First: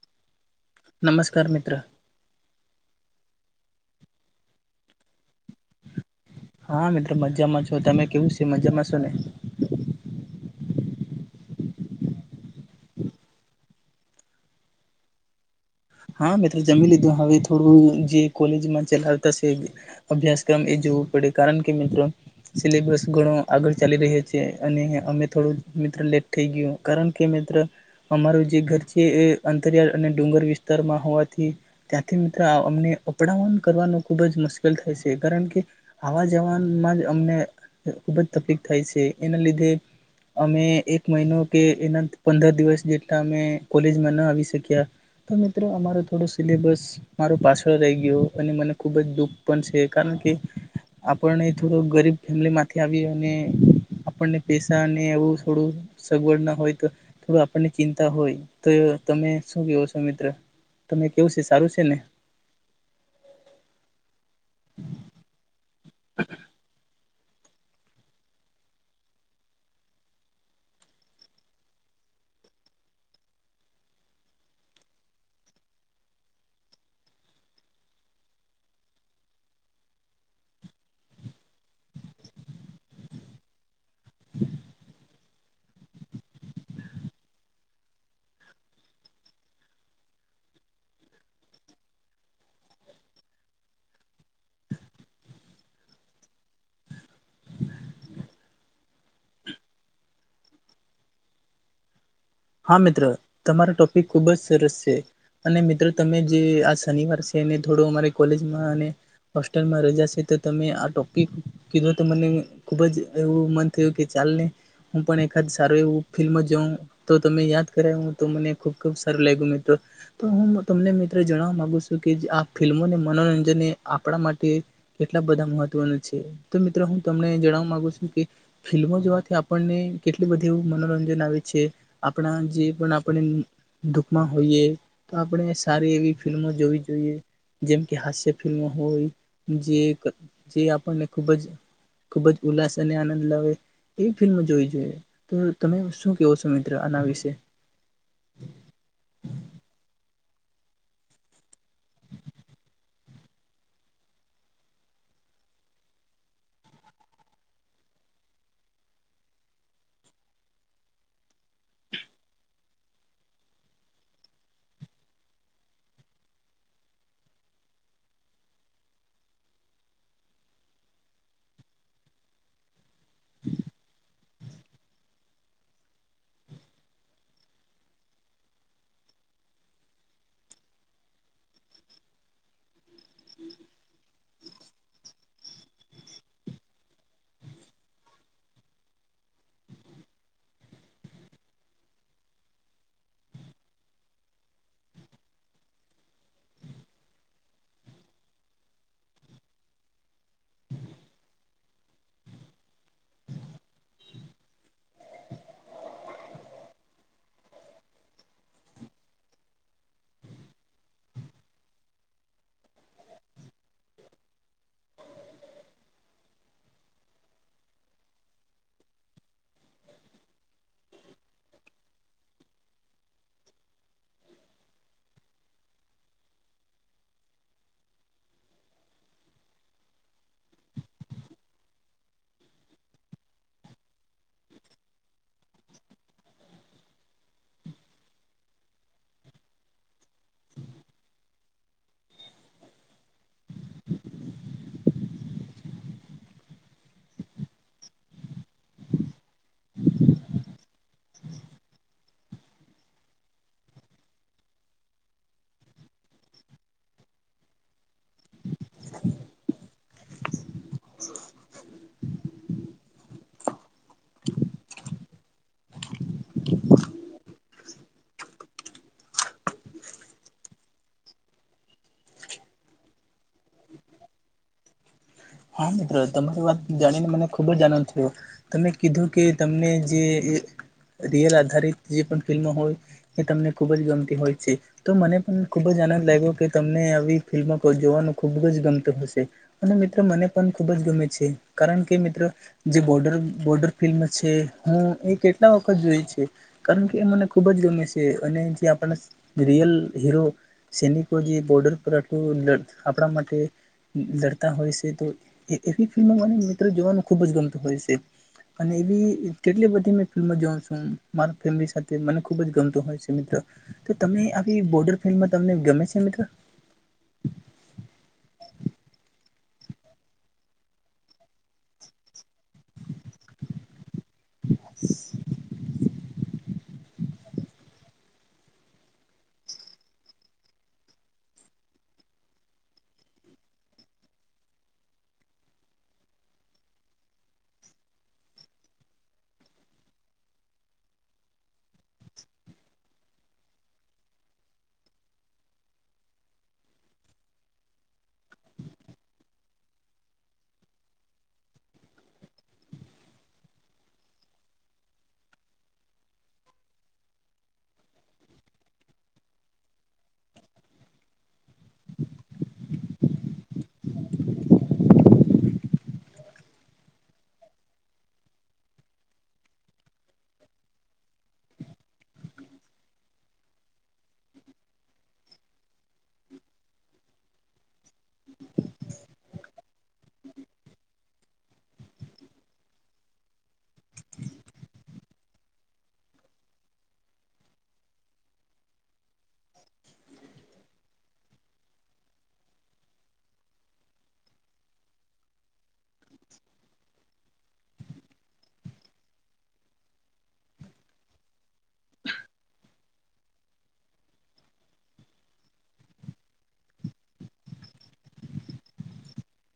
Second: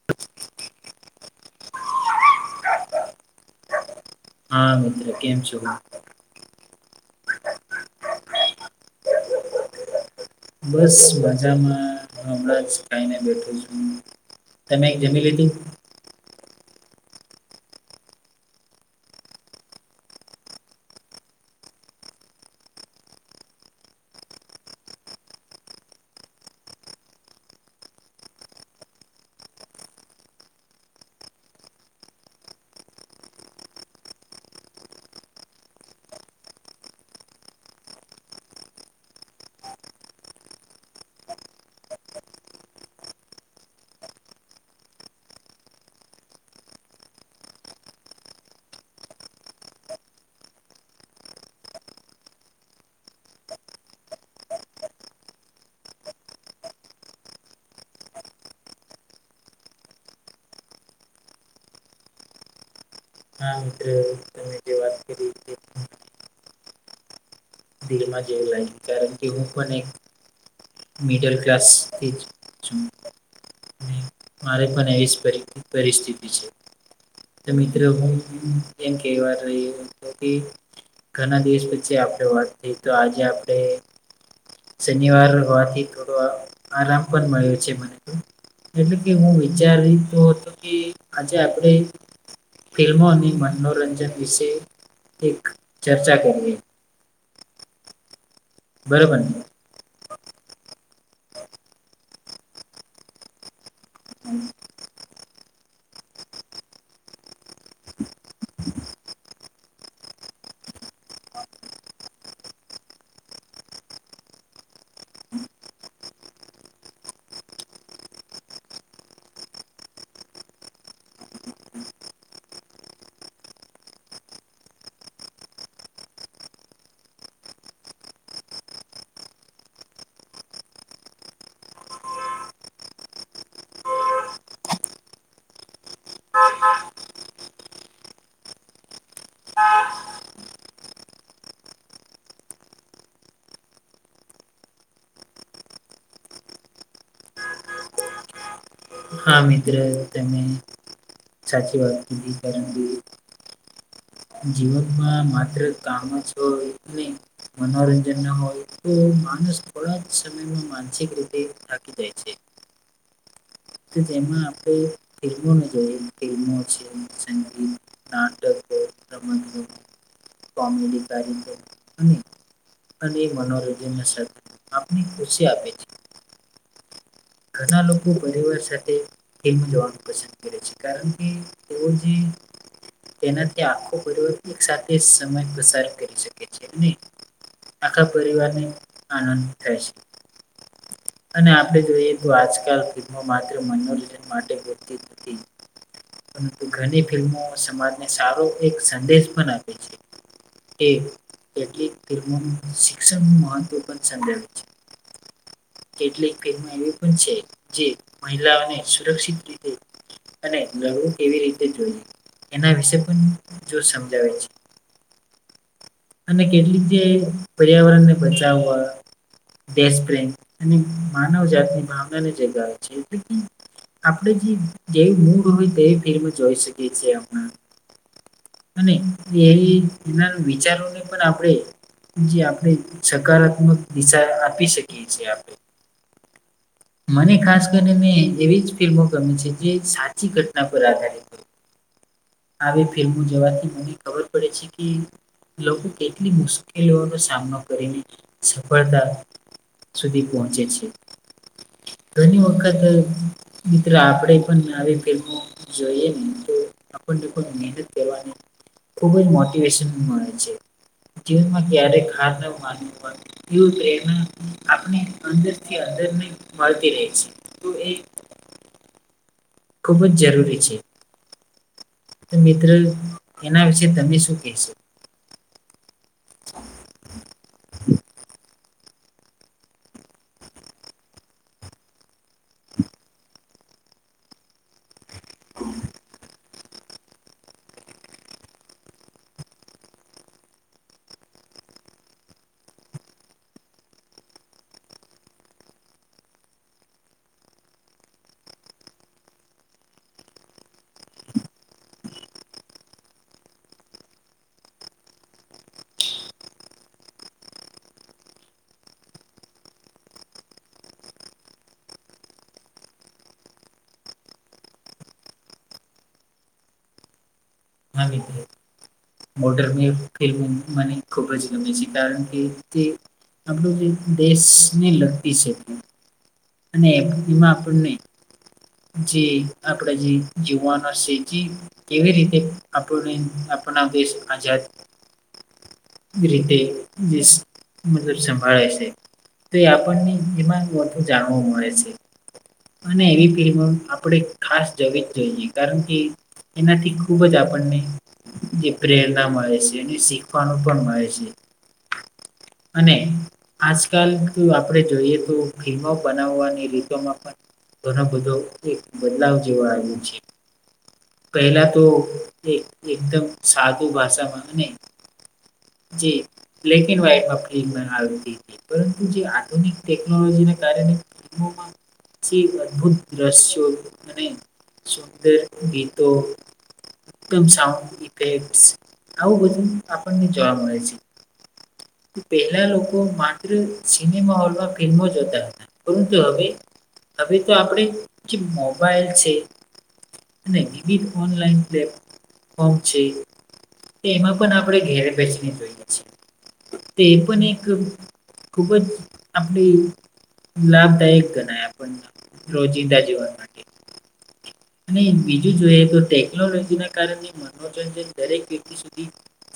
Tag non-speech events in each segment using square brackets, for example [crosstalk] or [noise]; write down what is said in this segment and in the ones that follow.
[inaudible] નમસ્કાર મિત્ર હા મિત્ર કેમ છ હા મિત્રો મજામાં છો તમે કેવું છે મજામાં છો ને બસ મજામાં હ હમણાં જ ખાઈને બેઠું છું તમે જમી લીધું હા મેં તો જમી લીધું હવે થોડું જે કોલેજમાં ચલાવતાશે અભ્યાસક્રમ એ જોવું પડે કારણ કે મિત્રો સિલેબસ ઘણો આગળ ચાલી રહ્યો છે અને અમે થોડું મિત્ર લેટ થઈ ગયું કારણ કે મિત્ર અમારું જે ઘર છે એ અંતરિયાળ અને ડુંગર વિસ્તારમાં હોવાથી ત્યાંથી મિત્રો અમને અપડવન કરવાનું ખુબ જ મુશ્કેલ થાય છે કારણ કે આવા જવામાં જ અમને ખુબ જ તકલીફ થાય છે એના લીધે અમે એક મહિનો કે એના પંદર દિવસ જેટલા અમે કોલેજમાં ના આવી શક્યા તો મિત્રો અમાર થોડું સિલેબસ મારો પાછળ રહી ગયો અને મને ખુબ જ દુઃખ પણ છે કારણ કે આપને થોડો ગરીબ ફેમિલી માંથી આવી અને આપણને પૈસા ને એવું થોડું સગવડ ના હોય તો આપણને ચિંતા હોય તો તમે શું કેવ તો મિત્ર તમે કેવું છે સારું છે ને હા મિત્રો તમે જે વાત કરી હતી [inaudible] દિલમાં જેવું લાગ્યું કારણ કે હું પણ એક મિડલ ક્લાસથી છું. અને મારે પણ એવી જ પરિસ્થિતિ છે મિત્રો એમ કહેવા રહ્યો કે ઘણા દિવસ પછી વાતથી તો આજે આપ શનિવાર હોવાથી તો આરામ પણ મળ્યો છે મને તો એટલે કે હું વિચારીતો હતો કે આજે આપણે ફિલ્મો અને મનોરંજન વિશે એક ચર્ચા કરીલી બરોબર હા મિત્ર તમારા ટોપિક ખુબ જ સરસ છે અને મિત્રો તમે જે આ શનિવાર છે એને થોડું અમારે કોલેજમાં અને હોસ્ટેલમાં રજા છે તો તમે આ ટોપિક કીધો તો મને ખુબ જ એવું મન થયું કે ચાલ ને હું પણ એકાદ સારું એવું ફિલ્મ જઉં તો તમે યાદ કરાવ હું તો મને ખુબ ખુબ સારું લાગ્યું મિત્ર તો હું તમને મિત્રો જણવા મામાંગુ છું કે આ ફિલ્મોને મનોરંજનને આપણા માટે કેટલા બધા મહત્વનું છે તો મિત્રો હું તમને જણાવવા માંગુ છું કે ફિલ્મો જોવાથી આપણને કેટલી બધી મનોરંજન આવે છે આપણા જે પણ આપણે દુઃખમાં હોઈએ તો આપણે સારી એવી ફિલ્મો જોવી જોઈએ જેમ કે હાસ્ય ફિલ્મ હોય જે આપણને ખૂબ જ ખુબ જ ઉલ્લાસ અને આનંદ લાવે એવી ફિલ્મ જોવી જોઈએ તો તમે શું કેવો સમય મિત્ર અના વિશે હા મિત્ર તમે સાચી વાત કીધી કારણ કે જીવનમાં માત્ર કામ છ ન મનોરંજન ના હોય તો માણસ થોડા જ સમયમાં માનસિક રીતે થાકી જાય છે જેમાં આપણે ફિલ્મોને જોઈએ ફિલ્મો છે સંગીત નાટકો સમજો કોમેડી કારો અને મનોરંજન આપને ખુશી આપે છે. ઘણા લોકો પરિવાર સાથે એમ જોવા પસંદ કરે છે, કારણ કે એવા ઓ જે તેના તે આખો પર્વ એક સાથે સમય પસાર કરી શકે છે, અને આખા પરિવારને આનંદ થશે. અને આપણે જોઈએ તો, આજકાલ ફિલ્મો માત્ર મનોરંજન માટે હોતી નથી. પરંતુ ઘણી ફિલ્મો સમાજને સારો એક સંદેશ પણ આપે છે. એ કેટલીક ધર્મો શિક્ષણ નું મહત્વ પણ સંદર્ભ છે. કેટલીક ફિલ્મો માં એવી પણ છે, જે મહિલાઓને સુરક્ષિત રીતે. અને લડવું કેવી રીતે જોઈએ, એના વિશે પણ જો સમજાવે છે. અને કેટલી જે પર્યાવરણ ને બચાવવા. દેશમાં અને માનવ જાતની ભાવનાની જાગે છે, એટ આપણે જે જેવી મુૂડ હોય, તેવી ફિલ્મ જોઈ શકીએ છીએ, આપ અને એ ના વિચારોને પણ આપણે જે આપણે સકારાત્મક દિશા આપી શકીએ છીએ, આપણે મને ખાસ કરીને, એવી જ ફિલ્મો ગમી છે, જે સાચી ઘટના પર આધારિત આવી ફિલ્મો જોવાથી મને ખબર પડે છે કે. લોકો કેટલી મુશ્કેલીઓનો સામનો કરીને, સફળતા સુધી પહોંચે છે. ઘણી વખત મિત્ર, આપણે પણ ફિલ્મો જોઈએ ને તો. લોકોને મહેનત ખુબ જ મોટિવેશન મળે છે. જીવનમાં ક્યારેય હાર ના માનવું હોય. એવી પ્રેરણા આપણે અંદરથી અંદરને મળતી રહે છે, તો એ ખૂબ જ જરૂરી છે. તો મિત્ર, એના વિશે તમે શું કેશો? હા, મિત્રો, તમારી વાત જાણીને, મને ખુબ જ આનંદ થયો. તમે કીધું કે, તમને જે રિયલ આધારિત જે પણ ફિલ્મો હોય. એ તમને ખુબ જ ગમતી હોય છે. તો મને પણ ખુબ જ આનંદ લાગ્યો, કે તમને આવી ફિલ્મો જોવાનું ખુબ જ ગમતું હશે. અને મિત્રો, મને પણ ખૂબ જ ગમે છે, કારણ કે મિત્રો જે બોર્ડર બોર્ડર ફિલ્મ છે, હું એ કેટલા વખત જોઈ છે. કારણ કે, એ મને ખુબ જ ગમે છે, અને જે આપણા રિયલ હીરો. સૈનિકો જે બોર્ડર પર આટલું આપણા માટે લડતા હોય છે. તો એવી ફિલ્મ મને મિત્રો, જોવાનું ખુબ જ ગમતું હોય છે. અને એવી કેટલી બધી મે ફિલ્મો જોઉ છું મારા ફેમિલી સાથે, મને ખુબ જ ગમતું હોય છે, મિત્ર. તો તમે આવી બોર્ડર ફિલ્મમાં તમને ગમે છે? મિત્ર. હા, બી મોટરની ફિલ્મ મને ખૂબ જ ગમે છે કારણ કે તે આપણું જે દેશને લગતી છે. અને એમાં આપણને જી આપડે જે જીવાનો છે જ. કેવી રીતે? આપણે આપણા દેશ આઝાદ રીતે વજ મતલબ સંભાળે છે. તો એ આપણને એમાં વધુ જાણવું મળે છે. અને એવી ફિલ્મો આપણે ખાસ જવી જ જોઈએ, કારણ કે એનાથી ખુબ જ આપણને જે પ્રેરણા મળે છે, એ શીખવાનું. બનાવાય છે. અને આજકાલ આપણે જોઈએ, તો ભીમો બનાવવાની રીતોમાં પણ. ઘણા બધો બદલાવ જેવા આવ્યું છે. પહેલાં તો એક એકદમ, સાદું ભાષામાં ને જી બ્લેક એન્ડ, વાઈટમાં ફ બના પરંતુ જે આધુનિક ટેકનોલોજીને કારણે ફિલ્મોમાં જે અદભુત દ્રશ્યો અને સુંદર ગીત તો એકદમ સાઉન્ડ ઈફેક્ટસ આવું બધું આપણને જોવા મળે છે. પહેલાં લોકો માત્ર સિનેમા હોલમાં ફિલ્મો જોતાં હતાં પરંતુ હવે હવે તો આપણેે જે મોબાઈલ છે અને વિવિધ ઓનલાઈન પ્લેટફોર્મ છે. એમાં પણ આપણે ઘેર બેેસીને જોઈએ છીએ. તે પણ એક ખૂબ જ આપણી લાભદાયક ગણાય આપણને. રોજિંદા જીવન માટે. અને બીજું જોઈએ તો ટેકનોલોજીના કારણે [unintelligible] દરેક વ્યક્તિ સુધી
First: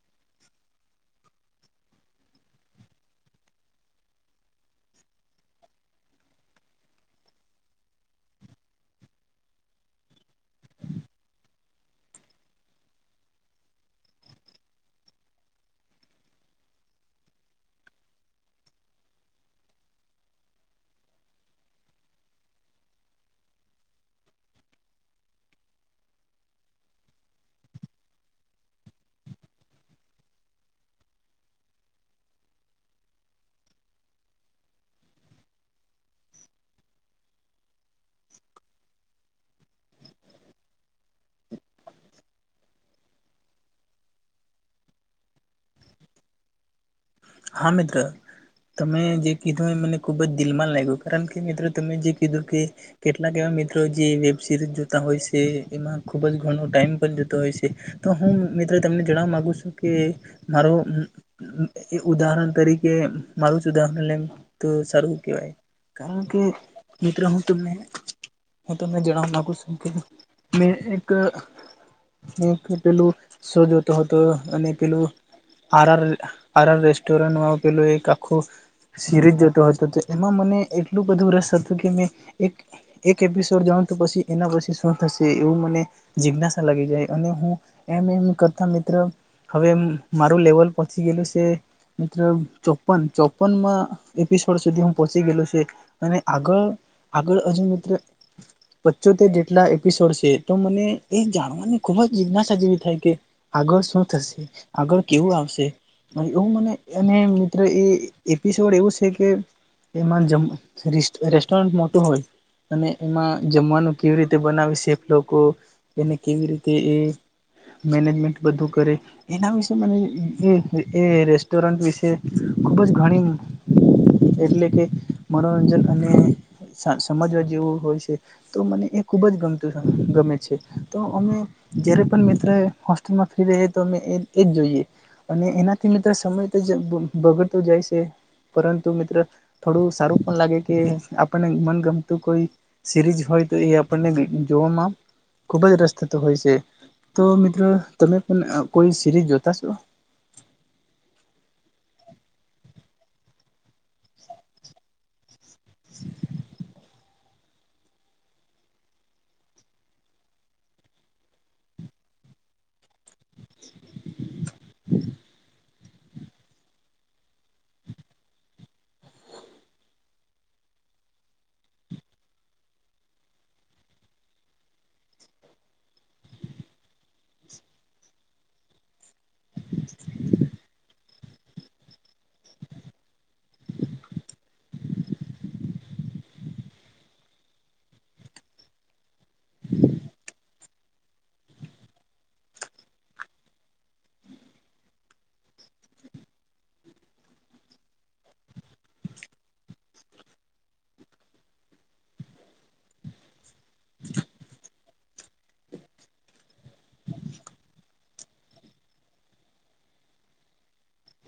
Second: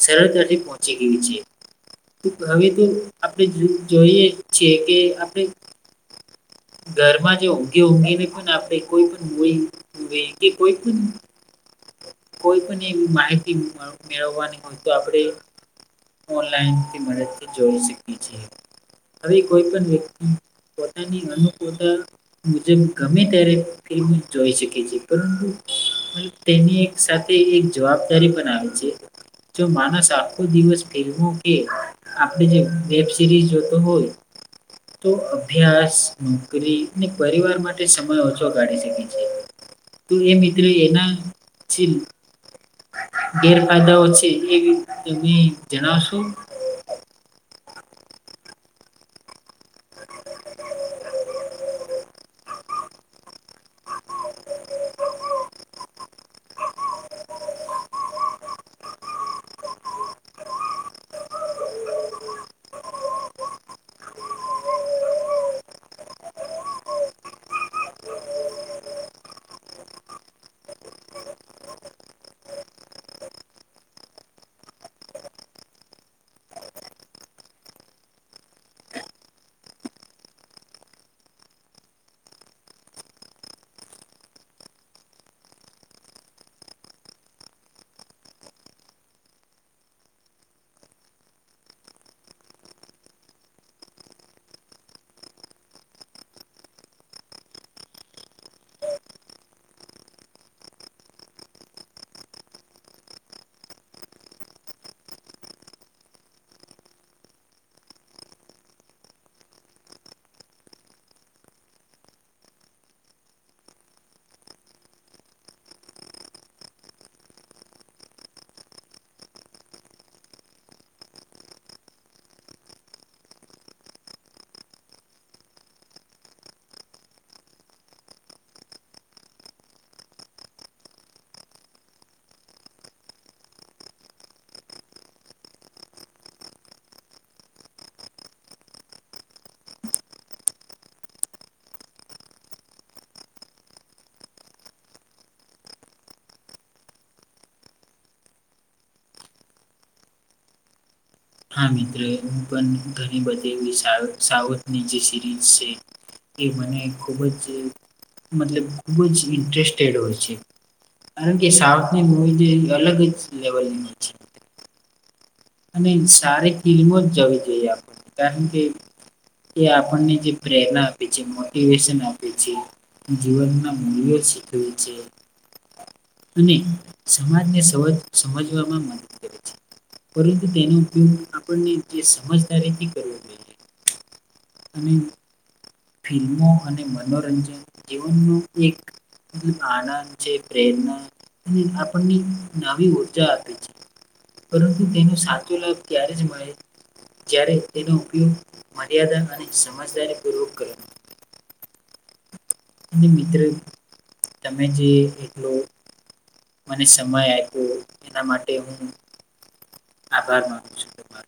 સરળતાથી પહોંચી ગઈ છે. તો હવે તો આપણે જો જોઈએ છીએ કે આપણે ઘરમાં જે ઊંઘી ઊંઘીને પણ આપે કોઈ પણ હોય મૂવી વેગ કોઈ કુ કોઈ પણ એવી માહિતી મળ મેળવવાની હોય તો આપણેે ઓનલાઈન કે મદદથી જોઈ શકીએ છીએ. હવે કોઈ પણ વ્યક્તિ પોતાની અનુકુળતા મુજબ ગમે ત્યારે ફિલ્મ જોઈ શકે છે પરંતુ પણ તેની એક સાથે એક જવાબદારી પણ આવે છે. જો માનસ આખો દિવસ ફિલ્મો કે આપણી જે વેબ સિરીઝ જોતો હોય તો અભ્યાસ નોકરી ને પરિવાર માટે સમય ઓછો કાઢી શકે છે. તું એ મિત્ર એના છીલ ગેરફાયદાઓ છે એ તમે જણાવશો? હા મિત્ર તમે જે કીધું એ મને ખૂબ જ દિલમાં લાગ્યું કારણ કે મિત્ર તમે જે કીધું કે કેટલાક એવા મિત્રો જે વેબ સિરીઝ જોતાં હોય શે એમાં ખુબ જ ઘણો ટાઈમ પણ જતો હોય શે. તો હું મિત્રો તમને જણાવવા માગું છું કે મારું એ ઉદાહરણ તરીકે મારું જ ઉદાહરણ લેમ તો સારું કેવાય. કારણ કે મિત્ર હું તમને હું તમને જણાવવા માગું છું મેં એક હું પેલું શો જોતો હતો અને પેલું આર આર આર આર રેસ્ટોરન્ટમાં પેલું એક આખું સિરીઝ જતો હતો તો એમાં મને એટલું બધું રસ હતું કે મેં એક એક એપિસોડ જોવાન તો પસી એના પછી શું થશે એવું મને જિજ્ઞાસા લાગી ગઈ અને હું એમ એમ કરતાં મિત્ર હવે મારું લેવલ પહોચી ગેલું છે. એ મિત્ર ચોપન ચોપનમાં એપિસોડ સુધી હું પહોંચી ગેલો છું એ અને આગળ આગળ હજુ મિત્ર પચોતેર જેટલા એપિસોડ છે તો મને એ જાણવાની ખૂબ જ જિજ્ઞાસા જેવી થાય કે આગળ શું થશે, આગળ કેવું આવશે? એવું મને અને મિત્ર એ એપિસોડ એવું શે કે એમાં જ રેસ્ રેસ્ટોરન્ટ મોટું હોય. અને એમાં જમવાનું કેવી રીતે બનાવે સેફ લોકો. એને કેવી રીતે એ મેનેજમેન્ટ બધું કરે એના વિશે મને એ રેસ્ટોરન્ટ વિશે ખૂબ જ ઘણી એટલે કે મનોરંજન અને સા સમજવા જેવું હોય છે. તો મને એ ખૂબ જ ગમતું ગમે છે તો અમે જયારે પણ મિત્ર હોસ્ટેલમાં ફ્રી રેયે તો અમે એ એજ જોઈએ. અને એનાથી મિત્ર સમય તો જ બગડતો જાય છે પરંતુ મિત્ર થોડું સારું પણ લાગે કે આપણને મનગમતું કોઈ સિરીજ હોય તો એ આપણને જોવામાં ખૂબ જ રસ થતો હોય છે. તો મિત્ર તમે પણ કોઈ સિરીઝ જોતાશો? હા મિત્ર હું પણ ઘણી બધી એવી સાઉથ સાઉથ ની જે સિરીઝ છે એ મને ખૂબ જ મતલબ ખૂબ જ ઇન્ટરેસ્ટેડ હોય છે. કારણ કે સાઉથની મૂવી જે અલગ જ લેવલની હોય છે. અને સારી ફિલ્મો જ જવી જોઈએ આપણ કારણ કે એ આપણને જે પ્રેરણા આપે છે, મોટિવેશન આપે છે. અને જીવનના મૂલ્યો શીખવે છે. અને સમાજને સમજ સમજવામાં મદદ કરે છે. પરંતુ તેનો ઉપયોગ આપણને જે સમજદારીથી કરવો. જોઈએ અને ફિલ્મો અને મનોરંજન તેઓનું એક મતલબ આનંદ છે, પ્રેરણા અને આપણને નવી ઉર્જા આપે છે. પરંતુ તેનો સાચો લાભ ત્યારે જ મળે જ્યારે તેનો ઉપયોગ મર્યાદા અને સમજદારીપૂર્વક કરો. અને મિત્ર તમે જે એટલો મને સમય આપ્યો એના માટે હું આભાર માનું છું. તમારો